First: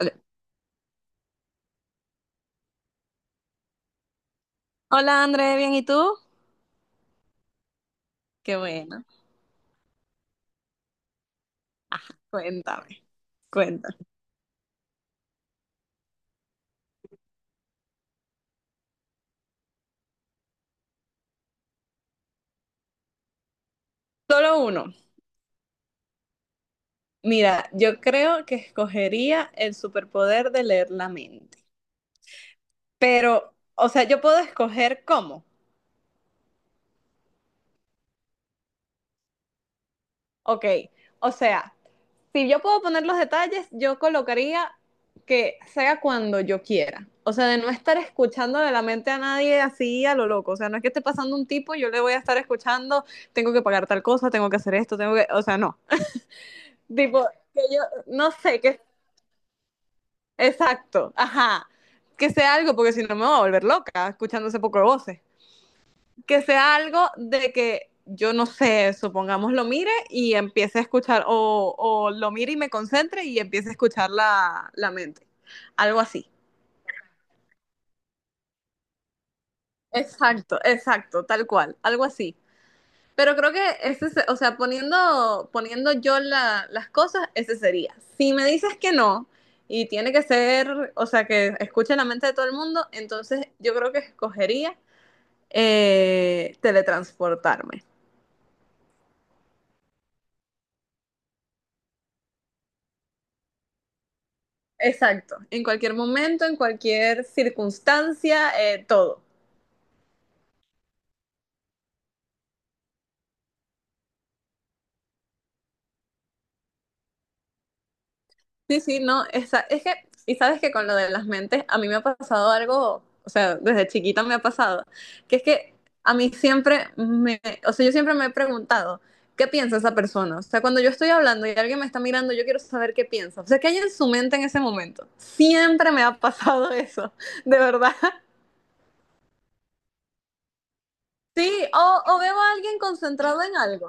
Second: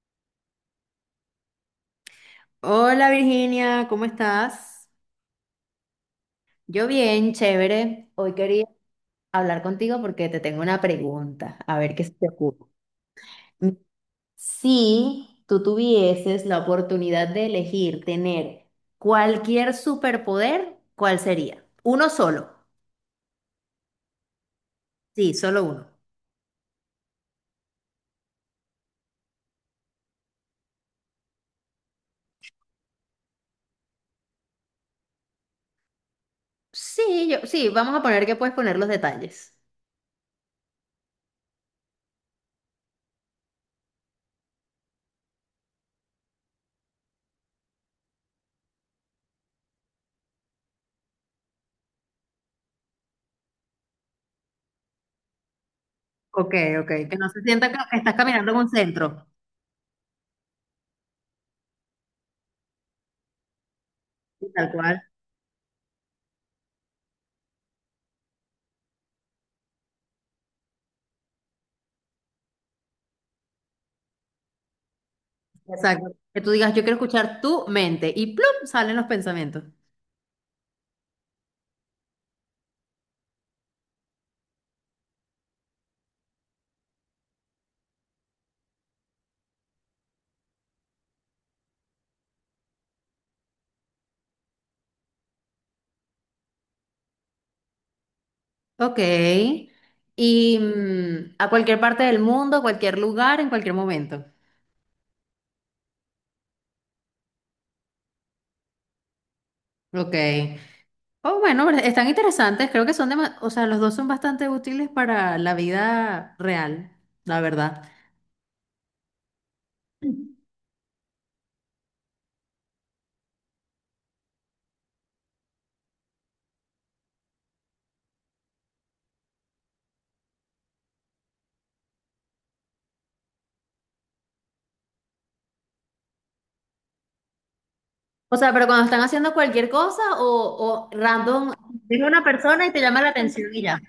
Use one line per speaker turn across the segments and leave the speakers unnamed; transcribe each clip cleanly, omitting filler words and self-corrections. Ok.
Hola Virginia, ¿cómo estás?
Hola André, bien, ¿y tú?
Yo bien, chévere. Hoy
Qué
quería
bueno,
hablar contigo porque te tengo una pregunta, a ver qué se te ocurre.
cuéntame,
Mm,
cuéntame.
Si tú tuvieses la oportunidad de elegir tener cualquier superpoder, ¿cuál sería? Uno solo.
Solo uno.
Sí, solo uno.
Mira, yo creo que escogería el superpoder de leer la mente. Pero, o sea, yo puedo escoger cómo.
Sí, vamos a poner que puedes poner los detalles.
Ok, o sea, si yo puedo poner los detalles, yo colocaría que sea cuando yo quiera. O sea, de no estar escuchando de la mente a nadie así a lo loco. O sea, no es que esté pasando un tipo, yo le voy a estar escuchando, tengo que pagar tal cosa, tengo que hacer esto, tengo que... O sea, no.
Ok, ok, que
Tipo,
no se
que
sienta
yo,
que estás
no
caminando en
sé,
un
que,
centro.
exacto, ajá, que sea algo, porque si no me voy a volver loca escuchando
Sí,
ese
tal
poco de
cual.
voces, que sea algo de que yo no sé, supongamos lo mire y empiece a escuchar, o lo mire y me concentre y empiece a escuchar la mente, algo
Exacto.
así.
Que tú digas, yo quiero escuchar tu mente y plum, salen los pensamientos.
Exacto, exacto, tal cual, algo así. Pero creo que ese, o sea, poniendo yo las cosas, ese sería. Si me dices que no, y tiene que ser, o sea, que escuche la mente de todo el mundo, entonces yo creo que escogería teletransportarme.
Ok. Y a cualquier parte del mundo, cualquier lugar, en cualquier momento.
Exacto, en cualquier momento, en cualquier circunstancia, todo.
Ok. Oh, bueno, pero están interesantes. Creo que son o sea, los dos son bastante útiles para la vida real, la verdad.
Sí, sí, no, esa, es que, y sabes que con lo de las mentes, a mí me ha pasado algo, o sea, desde chiquita me ha pasado, que es que a mí siempre me, o sea, yo siempre me he preguntado, ¿qué piensa esa persona? O sea, cuando yo estoy hablando y alguien me está mirando, yo quiero saber qué piensa. O sea, ¿qué hay en su mente en ese momento? Siempre me ha pasado eso, de verdad.
O sea, pero cuando están haciendo cualquier cosa o
Sí,
random, ves
o
una
veo a
persona y
alguien
te llama la
concentrado
atención
en
y ya.
algo.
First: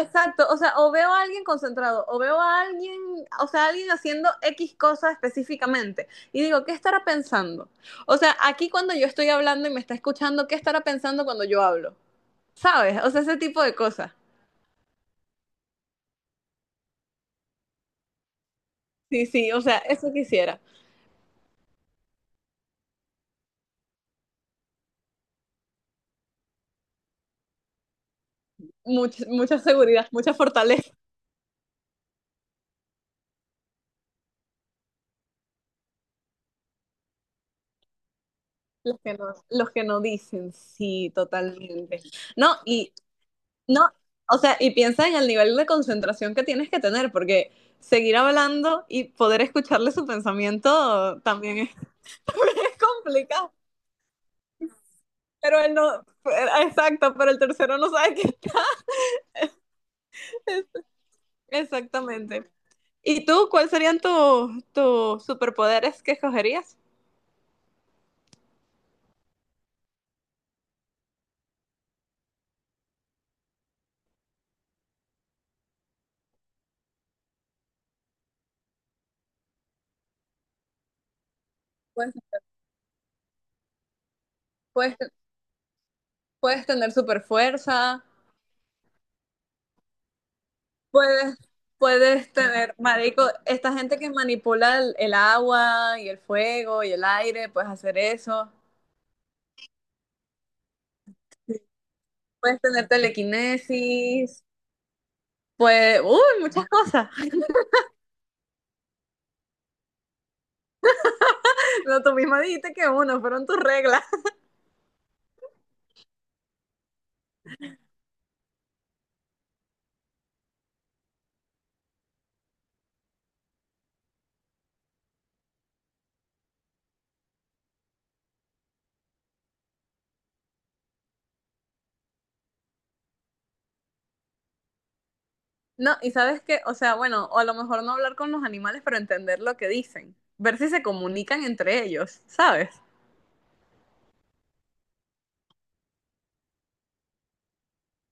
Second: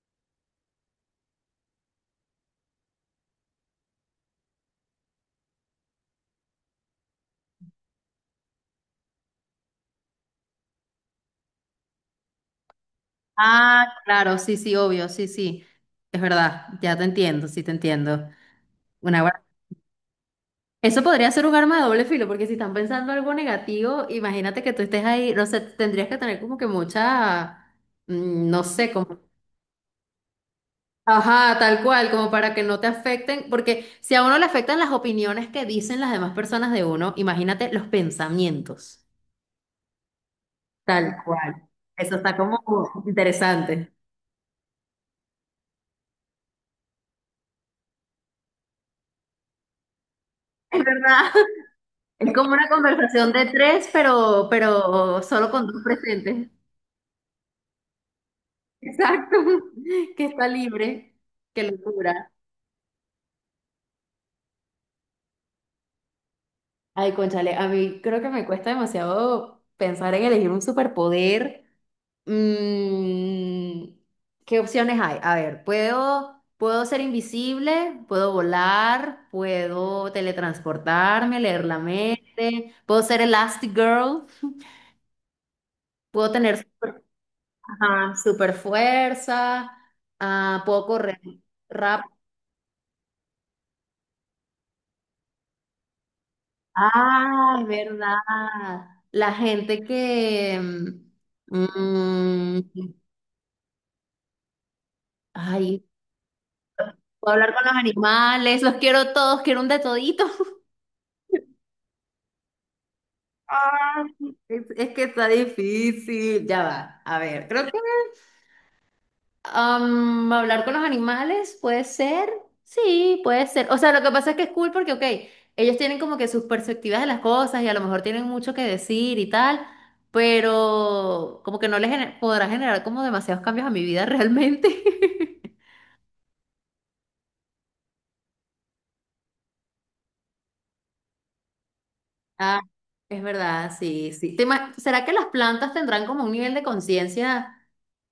Exacto, o sea, o veo a alguien concentrado, o veo a alguien, o sea, alguien haciendo X cosa específicamente, y digo, ¿qué estará pensando? O sea, aquí cuando yo estoy hablando y me está escuchando, ¿qué estará pensando cuando yo hablo? ¿Sabes? O sea, ese tipo de
Ah,
cosas.
claro, sí, sí, obvio, sí, sí. Es verdad, ya te entiendo, sí te entiendo. Una
Sí, sí, o sea, eso quisiera.
Eso podría ser un arma de doble filo, porque si están pensando algo negativo, imagínate que tú estés ahí, no sé, tendrías que tener como que mucha, no sé, como,
Mucha, mucha seguridad, mucha fortaleza.
ajá, tal cual, como para que no te afecten, porque si a uno le afectan las opiniones que dicen las demás personas de uno, imagínate los pensamientos.
Los que no dicen, sí,
Tal cual.
totalmente.
Eso está
No,
como
y no,
interesante.
o sea, y piensa en el nivel de concentración que tienes que tener, porque seguir hablando y poder escucharle su
Es
pensamiento
verdad.
también es
Es como una conversación de
complicado.
tres, pero solo
Pero
con
él
dos
no,
presentes.
exacto, pero el tercero no sabe qué
Exacto. Que está
es.
libre. Qué locura.
Exactamente. ¿Y tú, cuáles serían tus superpoderes que escogerías?
Ay, cónchale, a mí creo que me cuesta demasiado pensar en elegir un superpoder. Mm, ¿Qué opciones hay? A ver, puedo ser invisible, puedo volar, puedo teletransportarme, leer la
Pues,
mente, puedo ser Elastigirl,
puedes,
puedo tener
puedes tener
super,
super fuerza,
ajá, super fuerza, ah, puedo correr
puedes,
rápido.
puedes tener, marico, esta gente que manipula el agua y el fuego y el aire,
Ah, es
puedes hacer
verdad.
eso.
La gente que
Puedes tener
mm,
telequinesis,
ay,
pues, uy, muchas cosas.
puedo hablar con los animales, los quiero todos, quiero un de todito.
No, tú misma dijiste que uno, fueron tus reglas.
Ah, es que está difícil. Ya va. A ver, creo que hablar con los animales puede ser. Sí, puede ser. O sea, lo que pasa es que es cool porque, ok, ellos tienen como que sus perspectivas de las cosas y a lo mejor tienen mucho que decir y tal, pero como que no les podrá generar como demasiados cambios a mi vida realmente.
No, y sabes qué, o sea, bueno, o a lo mejor no hablar con los animales, pero entender lo que dicen, ver si se comunican entre ellos,
Ah,
¿sabes?
es verdad, sí, sí. ¿Será que las plantas tendrán como un nivel de conciencia?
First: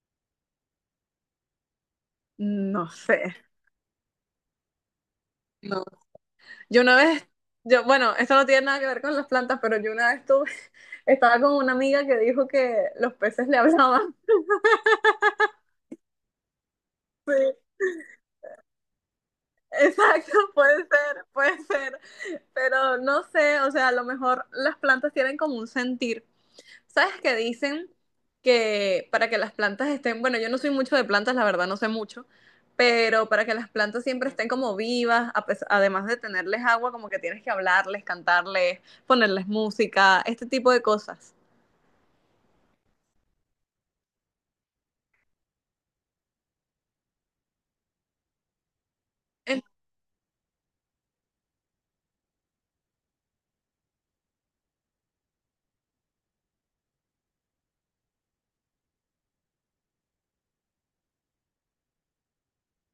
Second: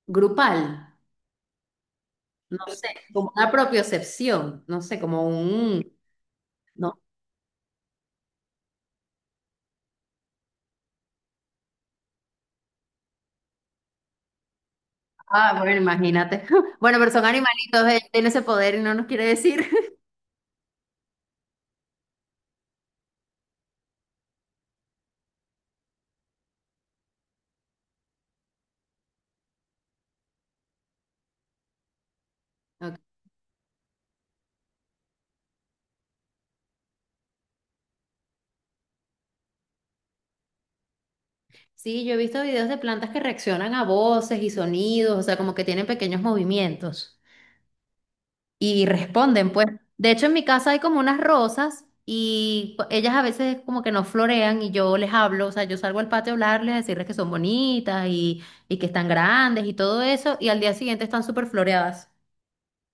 Grupal, no sé,
No
como
sé.
una propiocepción, no sé, como un...
No. Yo una
No.
vez, yo, bueno, esto no tiene nada que ver con las plantas, pero yo una vez tuve, estaba con una amiga que dijo que los peces le hablaban.
Ah, bueno, imagínate. Bueno, pero son
Sí,
animalitos, ellos tienen ese poder y no nos quiere decir.
exacto, puede ser, puede ser. Pero no sé, o sea, a lo mejor las plantas tienen como un sentir. ¿Sabes qué dicen? Que para que las plantas estén, bueno, yo no soy mucho de plantas, la verdad, no sé mucho,
Ok.
pero para que las plantas siempre estén como vivas, además de tenerles agua, como que tienes que hablarles, cantarles, ponerles música, este tipo de cosas.
Sí, yo he visto videos de plantas que reaccionan a voces y sonidos, o sea, como que tienen pequeños movimientos y responden,
En-
pues. De hecho, en mi casa hay como unas rosas y ellas a veces como que no florean y yo les hablo, o sea, yo salgo al patio a hablarles, a decirles que son bonitas y que están grandes y todo eso, y al día siguiente están súper floreadas.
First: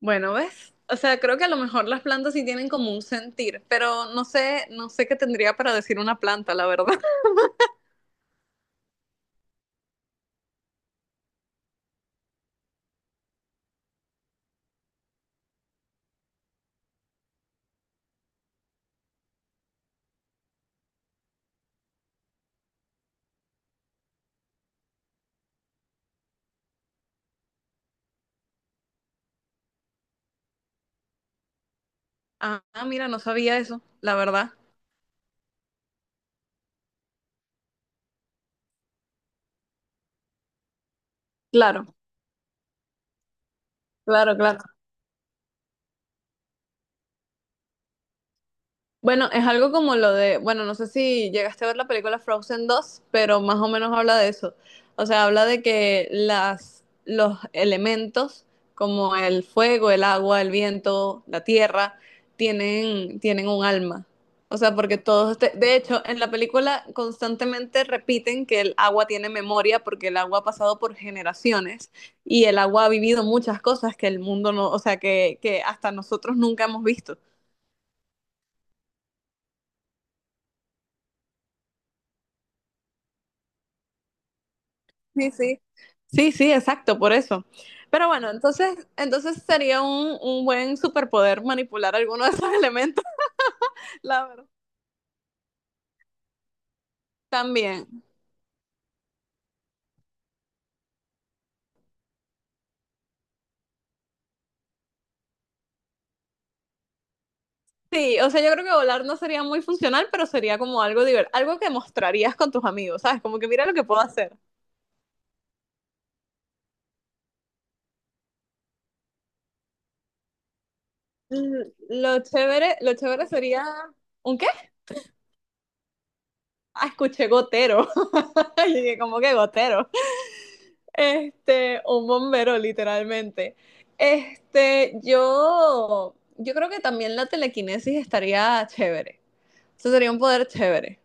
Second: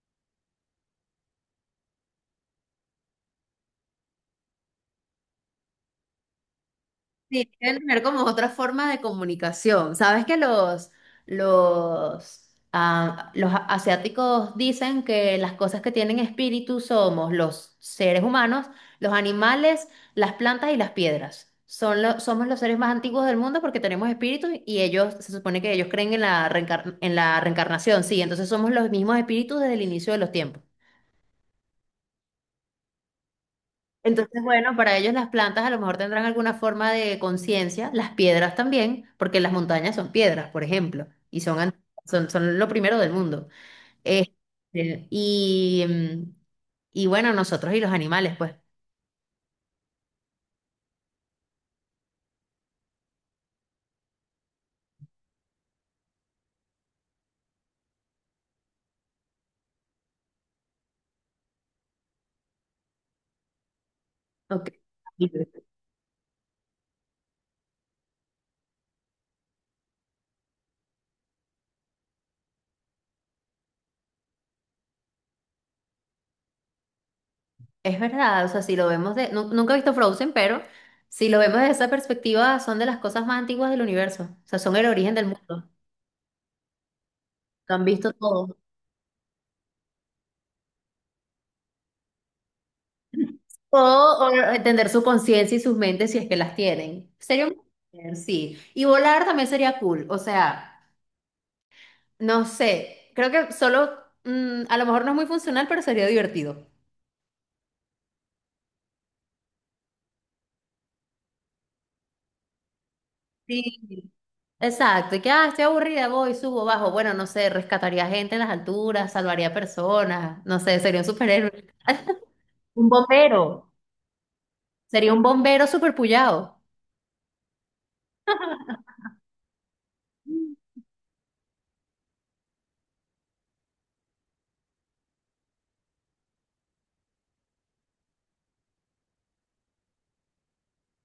Bueno, ¿ves? O sea, creo que a lo mejor las plantas sí tienen como un sentir, pero no sé, no sé qué tendría para decir una planta, la verdad.
Sí, deben tener como otra forma de comunicación. Sabes que los asiáticos dicen que las cosas que tienen espíritu somos los seres humanos, los animales, las plantas y las piedras. Son somos los seres más antiguos del mundo porque tenemos espíritu y ellos, se supone que ellos creen en la en la reencarnación, sí, entonces somos los mismos espíritus desde el inicio de los tiempos.
Ah, mira, no sabía eso, la
Entonces,
verdad.
bueno, para ellos las plantas a lo mejor tendrán alguna forma de conciencia, las piedras también, porque las montañas son piedras, por ejemplo,
Claro.
son, lo primero del mundo.
Claro, claro.
Este, y, mm, y bueno, nosotros y los animales, pues.
Bueno, es algo como lo de, bueno, no sé si llegaste a ver la película Frozen 2, pero más o menos habla de eso. O sea, habla de que las, los elementos como el fuego, el agua, el viento, la tierra, tienen un alma. O
Ok.
sea, porque todos, de hecho, en la película constantemente repiten que el agua tiene memoria porque el agua ha pasado por generaciones y el agua ha vivido muchas cosas que el mundo no, o sea, que hasta nosotros nunca hemos visto.
Es verdad, o sea, si lo vemos de... nunca he visto Frozen, pero si lo vemos desde esa perspectiva, son de las cosas más antiguas del universo, o sea, son el origen del
Sí, sí.
mundo.
Sí, sí, exacto, por eso.
Lo han
Pero
visto
bueno,
todo.
entonces, entonces sería un buen superpoder manipular alguno de esos elementos,
O
la verdad.
entender su conciencia y sus mentes si es que las tienen. Sería un
También.
placer, sí. Y volar también sería cool. O sea, no sé. Creo que solo, a lo mejor no es muy funcional, pero sería divertido.
Sí, o sea, yo creo que volar no sería muy funcional, pero sería como algo divertido, algo que mostrarías con tus amigos, ¿sabes? Como que mira lo que puedo
Sí.
hacer.
Exacto. Y que, ah, estoy aburrida, voy, subo, bajo. Bueno, no sé, rescataría gente en las alturas, salvaría personas. No sé, sería un
Mm,
superhéroe.
lo chévere,
Un
lo chévere sería...
bombero.
¿Un qué?
Sería un bombero superpullado.
Ah, escuché gotero. Y dije, ¿cómo que gotero? Este, un bombero, literalmente. Este, yo creo que también la telequinesis estaría chévere. Eso sería un poder chévere.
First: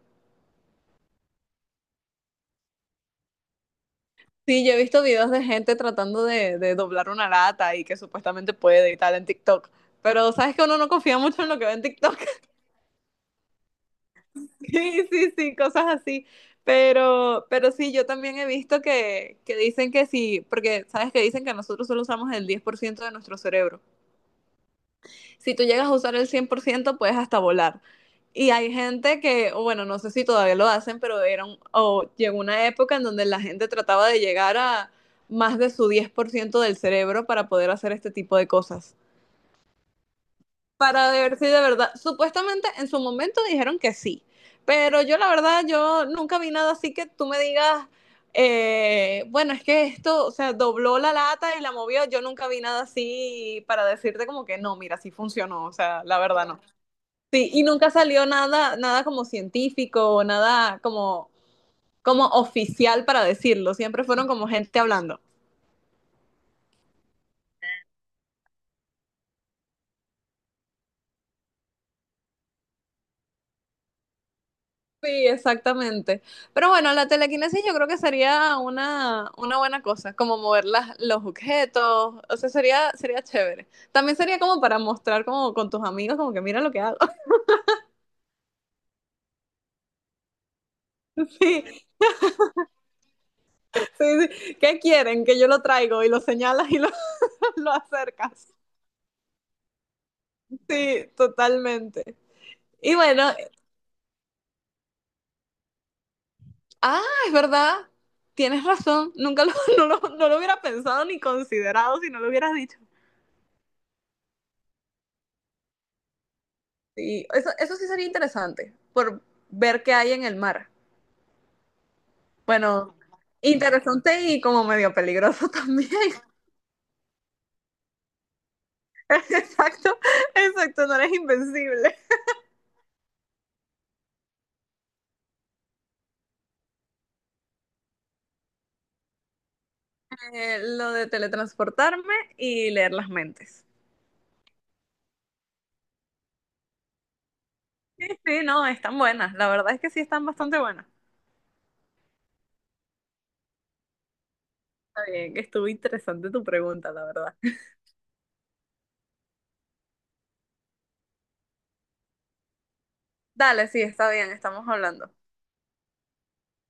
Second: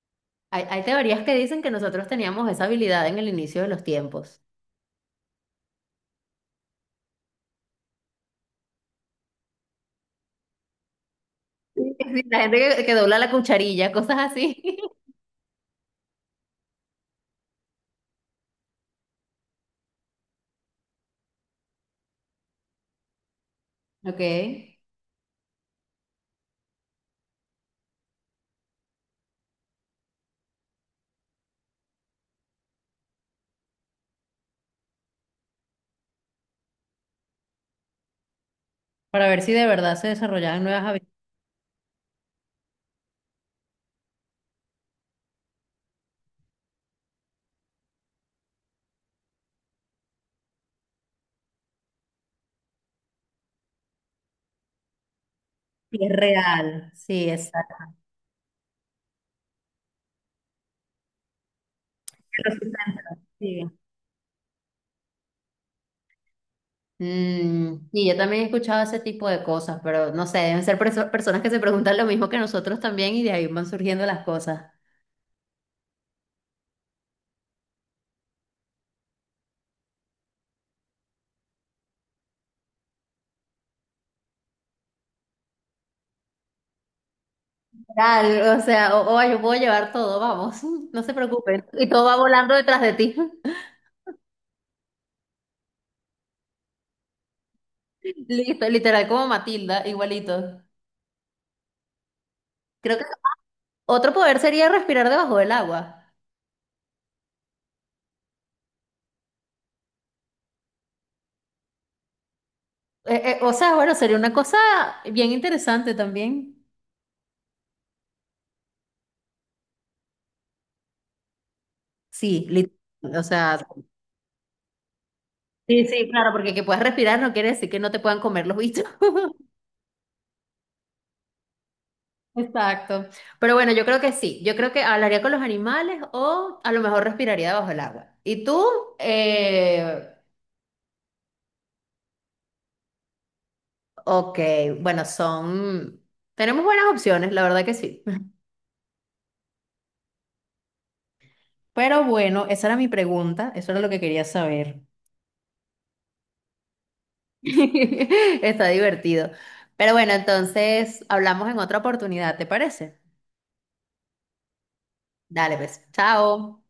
Hay teorías que dicen que nosotros teníamos esa habilidad en el inicio de los tiempos.
Sí, yo he visto videos de gente tratando de doblar una lata y que supuestamente puede y tal en TikTok. Pero sabes que uno no confía mucho en lo que ve en
Sí,
TikTok.
sí, la gente que dobla la cucharilla, cosas así.
Sí, sí, sí, cosas así. Pero sí, yo también he visto que dicen que sí, porque sabes que dicen que nosotros solo usamos el 10% de nuestro cerebro.
Ok.
Si tú llegas a usar el 100% puedes hasta volar. Y hay gente que, o bueno, no sé si todavía lo hacen, pero era o llegó una época en donde la gente trataba de llegar a más de su 10% del cerebro para poder hacer este tipo de cosas.
Para ver si de verdad se desarrollaban nuevas
Para
habilidades.
ver si de verdad, supuestamente en su momento dijeron que sí, pero yo la verdad, yo nunca vi nada así que tú me digas, bueno, es que esto, o sea, dobló la lata y la movió, yo nunca vi nada así para decirte como que no, mira, sí funcionó, o
Sí,
sea,
es
la verdad no.
real, sí,
Sí, y
exacto.
nunca salió nada, nada como científico o nada como, como
Pero sí está
oficial para
antiguo.
decirlo. Siempre fueron como gente hablando.
Mm, y yo también he escuchado ese tipo de cosas, pero no sé, deben ser personas que se preguntan lo mismo que nosotros también y de ahí van surgiendo las cosas.
Sí, exactamente. Pero bueno, la telequinesis yo creo que sería una buena cosa, como mover las, los objetos, o sea, sería, sería chévere. También sería como para mostrar como con tus amigos, como que mira lo que hago.
Real, o sea, o yo puedo llevar todo, vamos, no se
Sí,
preocupen. Y todo va volando detrás de ti.
sí, sí. ¿Qué quieren? Que yo lo traigo y lo señalas y lo, lo acercas.
Listo, literal como Matilda, igualito.
Sí, totalmente. Y
Creo que
bueno,
otro poder sería respirar debajo del agua.
ah, es verdad. Tienes razón. Nunca lo, no lo hubiera pensado ni considerado si no lo hubieras dicho.
O sea, bueno, sería una cosa bien interesante también.
Sí, eso sí sería interesante, por ver qué hay en el mar.
Sí,
Bueno,
o sea,
interesante y como medio peligroso
sí,
también.
sí, claro, porque que puedas respirar no quiere decir que no te puedan comer los bichos.
Exacto, exacto, no eres invencible.
Exacto. Pero bueno, yo creo que sí. Yo creo que hablaría con los animales o a lo mejor respiraría bajo el agua. ¿Y tú? Eh,
Lo de teletransportarme y leer las mentes.
ok, bueno, son... Tenemos buenas opciones, la verdad que sí.
Sí, sí, no, están buenas. La verdad es que sí están bastante buenas.
Pero bueno, esa era mi pregunta, eso era lo que quería saber.
Está bien, que estuvo interesante tu pregunta, la verdad.
Está divertido. Pero bueno, entonces hablamos en otra oportunidad, ¿te parece?
Dale, sí, está bien, estamos hablando.
Dale, pues. Chao.